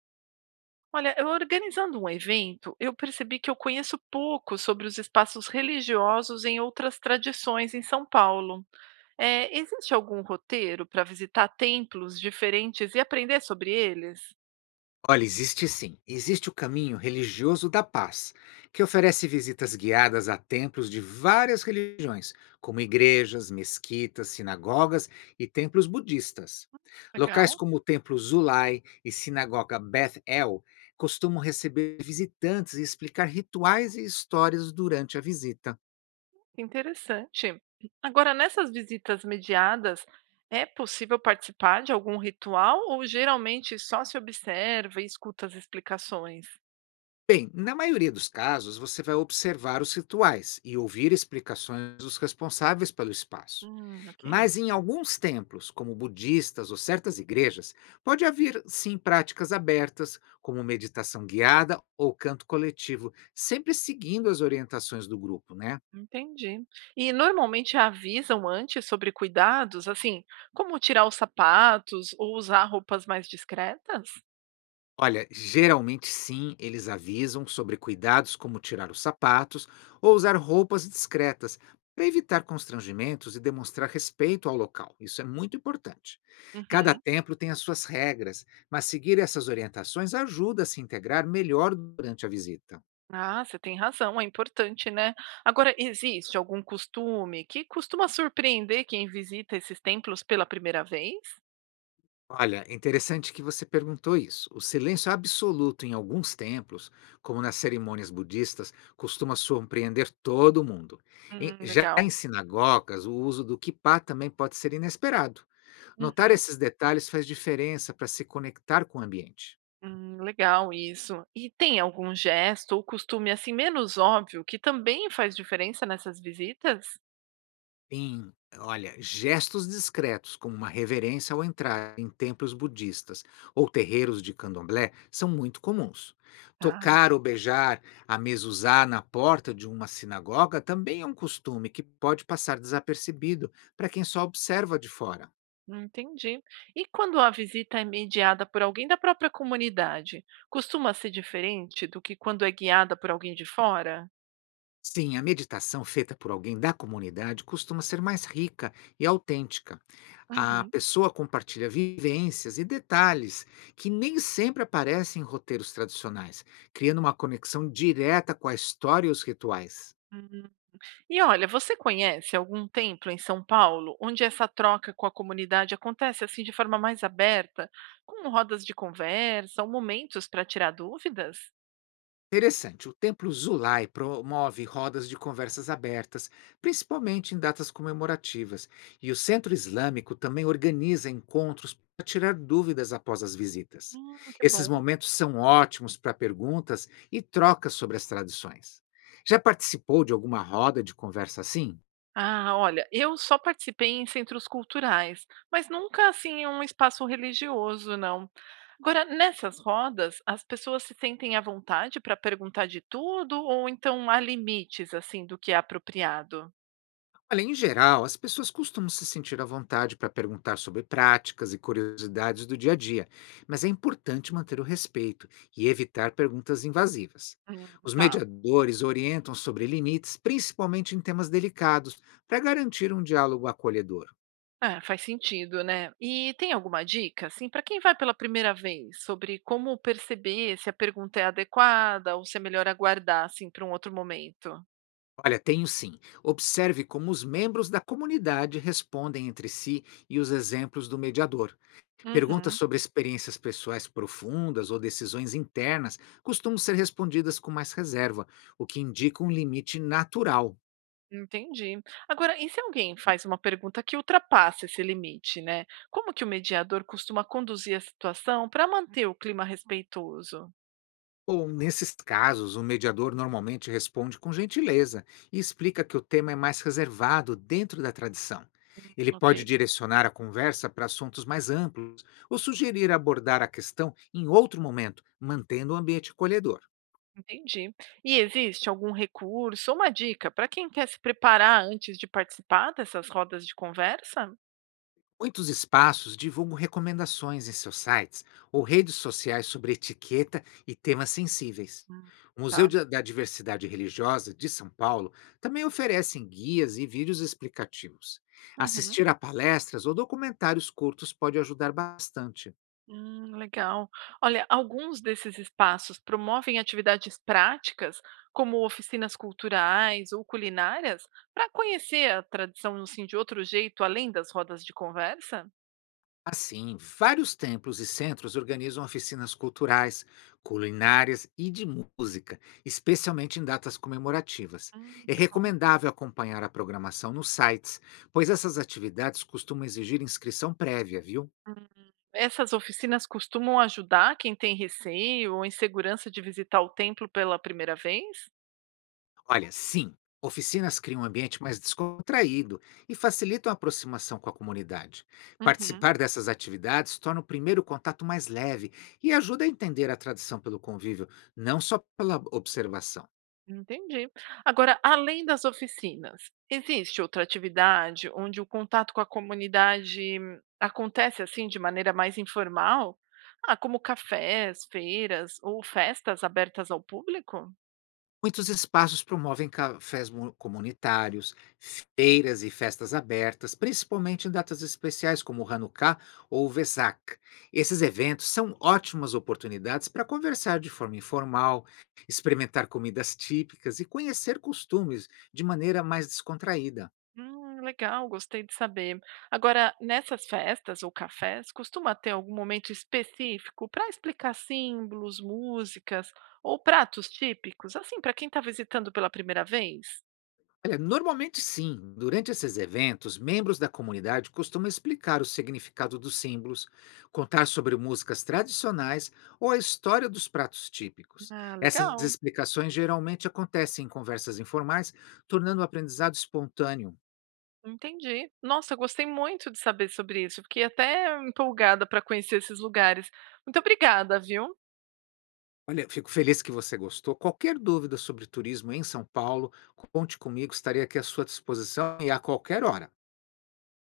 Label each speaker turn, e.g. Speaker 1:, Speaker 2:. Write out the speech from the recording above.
Speaker 1: Olha, eu organizando um evento, eu percebi que eu conheço pouco sobre os espaços religiosos em outras tradições em São Paulo. Existe algum roteiro para visitar templos diferentes e aprender sobre eles?
Speaker 2: Olha, existe sim. Existe o caminho religioso da paz, que oferece visitas guiadas a templos de várias religiões, como igrejas, mesquitas, sinagogas e templos budistas. Locais
Speaker 1: Legal,
Speaker 2: como o templo Zulai e sinagoga Beth El costumam receber visitantes e explicar rituais e histórias durante a visita.
Speaker 1: interessante. Agora, nessas visitas mediadas, é possível participar de algum ritual ou geralmente só se observa e escuta as explicações?
Speaker 2: Bem, na maioria dos casos, você vai observar os rituais e ouvir explicações dos responsáveis pelo espaço.
Speaker 1: Ok.
Speaker 2: Mas em alguns templos, como budistas ou certas igrejas, pode haver sim práticas abertas, como meditação guiada ou canto coletivo, sempre seguindo as orientações do grupo, né?
Speaker 1: Entendi. E normalmente avisam antes sobre cuidados, assim, como tirar os sapatos ou usar roupas mais discretas?
Speaker 2: Olha, geralmente sim, eles avisam sobre cuidados como tirar os sapatos ou usar roupas discretas para evitar constrangimentos e demonstrar respeito ao local. Isso é muito importante. Cada
Speaker 1: Uhum.
Speaker 2: templo tem as suas regras, mas seguir essas orientações ajuda a se integrar melhor durante a visita.
Speaker 1: Ah, você tem razão, é importante, né? Agora, existe algum costume que costuma surpreender quem visita esses templos pela primeira vez?
Speaker 2: Olha, é interessante que você perguntou isso. O silêncio absoluto em alguns templos, como nas cerimônias budistas, costuma surpreender todo mundo. Já em
Speaker 1: Legal.
Speaker 2: sinagogas, o uso do kippah também pode ser inesperado. Notar
Speaker 1: Uhum.
Speaker 2: esses detalhes faz diferença para se conectar com o ambiente.
Speaker 1: Legal isso. E tem algum gesto ou costume assim menos óbvio que também faz diferença nessas visitas?
Speaker 2: Sim, olha, gestos discretos, como uma reverência ao entrar em templos budistas ou terreiros de candomblé, são muito comuns.
Speaker 1: Tá.
Speaker 2: Tocar ou beijar a mezuzá na porta de uma sinagoga também é um costume que pode passar desapercebido para quem só observa de fora.
Speaker 1: Entendi. E quando a visita é mediada por alguém da própria comunidade, costuma ser diferente do que quando é guiada por alguém de fora?
Speaker 2: Sim, a meditação feita por alguém da comunidade costuma ser mais rica e autêntica. A
Speaker 1: Uhum.
Speaker 2: pessoa compartilha vivências e detalhes que nem sempre aparecem em roteiros tradicionais, criando uma conexão direta com a história e os rituais.
Speaker 1: Hum. E olha, você conhece algum templo em São Paulo onde essa troca com a comunidade acontece assim de forma mais aberta, com rodas de conversa ou momentos para tirar dúvidas?
Speaker 2: Interessante, o Templo Zulai promove rodas de conversas abertas, principalmente em datas comemorativas, e o Centro Islâmico também organiza encontros para tirar dúvidas após as visitas.
Speaker 1: Que bom.
Speaker 2: Esses momentos são ótimos para perguntas e trocas sobre as tradições. Já participou de alguma roda de conversa assim?
Speaker 1: Ah, olha, eu só participei em centros culturais, mas nunca assim em um espaço religioso, não. Agora, nessas rodas, as pessoas se sentem à vontade para perguntar de tudo ou então há limites assim do que é apropriado?
Speaker 2: Olha, em geral, as pessoas costumam se sentir à vontade para perguntar sobre práticas e curiosidades do dia a dia, mas é importante manter o respeito e evitar perguntas invasivas.
Speaker 1: Hum,
Speaker 2: Os
Speaker 1: tá.
Speaker 2: mediadores orientam sobre limites, principalmente em temas delicados, para garantir um diálogo acolhedor.
Speaker 1: É, faz sentido, né? E tem alguma dica assim para quem vai pela primeira vez sobre como perceber se a pergunta é adequada ou se é melhor aguardar assim para um outro momento?
Speaker 2: Olha, tenho sim. Observe como os membros da comunidade respondem entre si e os exemplos do mediador. Perguntas
Speaker 1: Uhum.
Speaker 2: sobre experiências pessoais profundas ou decisões internas costumam ser respondidas com mais reserva, o que indica um limite natural.
Speaker 1: Entendi. Agora, e se alguém faz uma pergunta que ultrapassa esse limite, né? Como que o mediador costuma conduzir a situação para manter o clima respeitoso?
Speaker 2: Ou, nesses casos, o mediador normalmente responde com gentileza e explica que o tema é mais reservado dentro da tradição. Ele
Speaker 1: Ok,
Speaker 2: pode direcionar a conversa para assuntos mais amplos ou sugerir abordar a questão em outro momento, mantendo o ambiente acolhedor.
Speaker 1: entendi. E existe algum recurso ou uma dica para quem quer se preparar antes de participar dessas rodas de conversa?
Speaker 2: Muitos espaços divulgam recomendações em seus sites ou redes sociais sobre etiqueta e temas sensíveis.
Speaker 1: Hum,
Speaker 2: O
Speaker 1: Tá.
Speaker 2: da Diversidade Religiosa de São Paulo também oferecem guias e vídeos explicativos.
Speaker 1: Uhum.
Speaker 2: Assistir a palestras ou documentários curtos pode ajudar bastante.
Speaker 1: Legal. Olha, alguns desses espaços promovem atividades práticas, como oficinas culturais ou culinárias, para conhecer a tradição assim, de outro jeito, além das rodas de conversa.
Speaker 2: Assim, vários templos e centros organizam oficinas culturais, culinárias e de música, especialmente em datas comemorativas. É
Speaker 1: Que bom.
Speaker 2: recomendável acompanhar a programação nos sites, pois essas atividades costumam exigir inscrição prévia, viu?
Speaker 1: Hum, Essas oficinas costumam ajudar quem tem receio ou insegurança de visitar o templo pela primeira vez?
Speaker 2: Olha, sim, oficinas criam um ambiente mais descontraído e facilitam a aproximação com a comunidade.
Speaker 1: Uhum.
Speaker 2: Participar dessas atividades torna o primeiro contato mais leve e ajuda a entender a tradição pelo convívio, não só pela observação.
Speaker 1: Entendi. Agora, além das oficinas, existe outra atividade onde o contato com a comunidade acontece assim de maneira mais informal? Ah, como cafés, feiras ou festas abertas ao público?
Speaker 2: Muitos espaços promovem comunitários, feiras e festas abertas, principalmente em datas especiais como o Hanukkah ou o Vesak. Esses eventos são ótimas oportunidades para conversar de forma informal, experimentar comidas típicas e conhecer costumes de maneira mais descontraída.
Speaker 1: Legal, gostei de saber. Agora, nessas festas ou cafés, costuma ter algum momento específico para explicar símbolos, músicas ou pratos típicos, assim, para quem está visitando pela primeira vez?
Speaker 2: Olha, normalmente sim. Durante esses eventos, membros da comunidade costumam explicar o significado dos símbolos, contar sobre músicas tradicionais ou a história dos pratos típicos.
Speaker 1: Ah,
Speaker 2: Essas
Speaker 1: legal.
Speaker 2: explicações geralmente acontecem em conversas informais, tornando o aprendizado espontâneo.
Speaker 1: Entendi. Nossa, eu gostei muito de saber sobre isso. Fiquei até empolgada para conhecer esses lugares. Muito obrigada, viu?
Speaker 2: Olha, fico feliz que você gostou. Qualquer dúvida sobre turismo em São Paulo, conte comigo, estarei aqui à sua disposição e a qualquer hora.